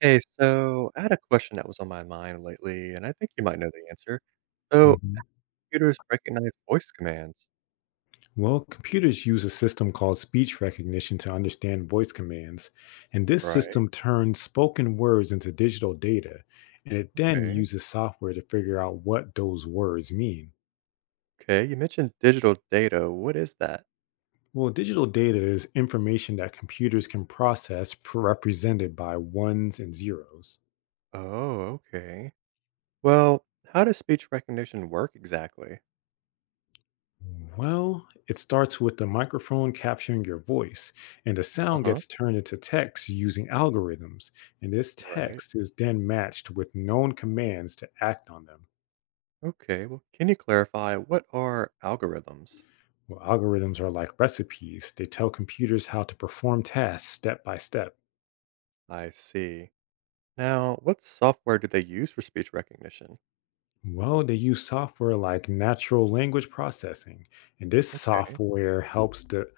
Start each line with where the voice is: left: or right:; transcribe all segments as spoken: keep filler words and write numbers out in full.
right: Hey, so I had a question that was on my mind lately, and I think you might know the answer. So
left: Mhm.
right: computers recognize voice commands,
left: Well, computers use a system called speech recognition to understand voice commands, and this
right: right?
left: system turns spoken words into digital data, and it then
right: Okay,
left: uses software to figure out what those words mean.
right: okay. You mentioned digital data. What is that?
left: Well, digital data is information that computers can process pre- represented by ones and zeros.
right: Oh, okay. Well, how does speech recognition work exactly?
left: Well, it starts with the microphone capturing your voice, and the sound
right: Uh-huh.
left: gets turned into text using algorithms. And this
right: Right.
left: text is then matched with known commands to act on them.
right: Okay. Well, can you clarify what are algorithms?
left: Well, algorithms are like recipes, they tell computers how to perform tasks step by step.
right: I see. Now, what software do they use for speech recognition?
left: Well, they use software like natural language processing, and this
right: Okay.
left: software helps the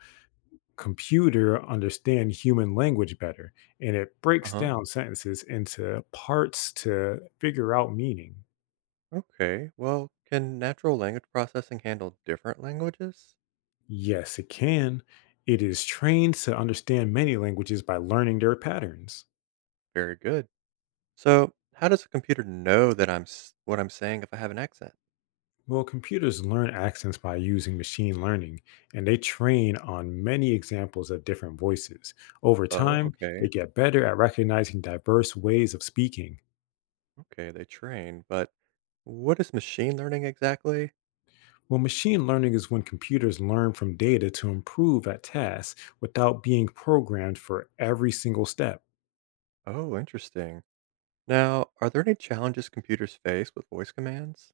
left: computer understand human language better and it breaks
right: Uh-huh.
left: down sentences into parts to figure out meaning.
right: Okay, well, can natural language processing handle different languages?
left: Yes, it can. It is trained to understand many languages by learning their patterns.
right: Very good. So, how does a computer know that I'm s- what I'm saying if I have an accent?
left: Well, computers learn accents by using machine learning, and they train on many examples of different voices. Over
right: Oh,
left: time,
right: okay.
left: they get better at recognizing diverse ways of speaking.
right: Okay, they train, but what is machine learning exactly?
left: Well, machine learning is when computers learn from data to improve at tasks without being programmed for every single step.
right: Oh, interesting. Now, are there any challenges computers face with voice commands?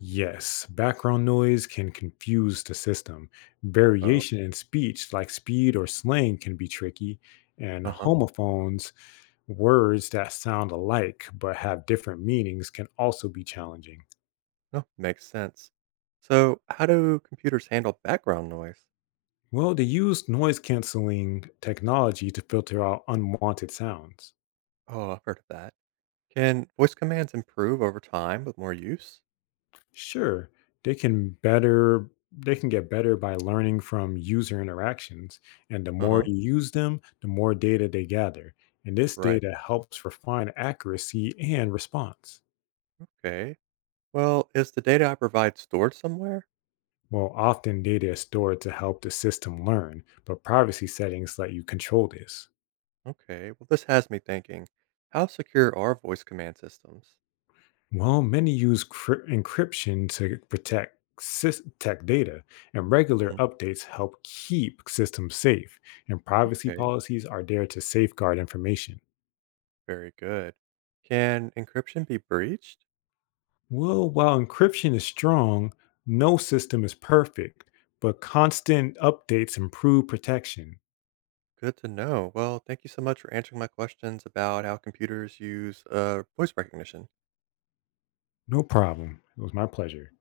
left: Yes, background noise can confuse the system.
right: Oh,
left: Variation in speech, like speed or slang, can be tricky. And
right: uh-huh.
left: homophones, words that sound alike but have different meanings, can also be challenging.
right: No, makes sense. So, how do computers handle background noise?
left: Well, they use noise canceling technology to filter out unwanted sounds.
right: Oh, I've heard of that. Can voice commands improve over time with more use?
left: Sure, they can better they can get better by learning from user interactions, and the more
right: Uh-huh.
left: you use them, the more data they gather. And this
right: Right.
left: data helps refine accuracy and response.
right: Okay. Well, is the data I provide stored somewhere?
left: Well, often data is stored to help the system learn, but privacy settings let you control this.
right: Okay. Well, this has me thinking. How secure are voice command systems?
left: Well, many use cryp- encryption to protect sys- tech data, and regular
right: Mhm.
left: updates help keep systems safe, and privacy
right: Okay.
left: policies are there to safeguard information.
right: Very good. Can encryption be breached?
left: Well, while encryption is strong, no system is perfect, but constant updates improve protection.
right: Good to know. Well, thank you so much for answering my questions about how computers use uh, voice recognition.
left: No problem. It was my pleasure.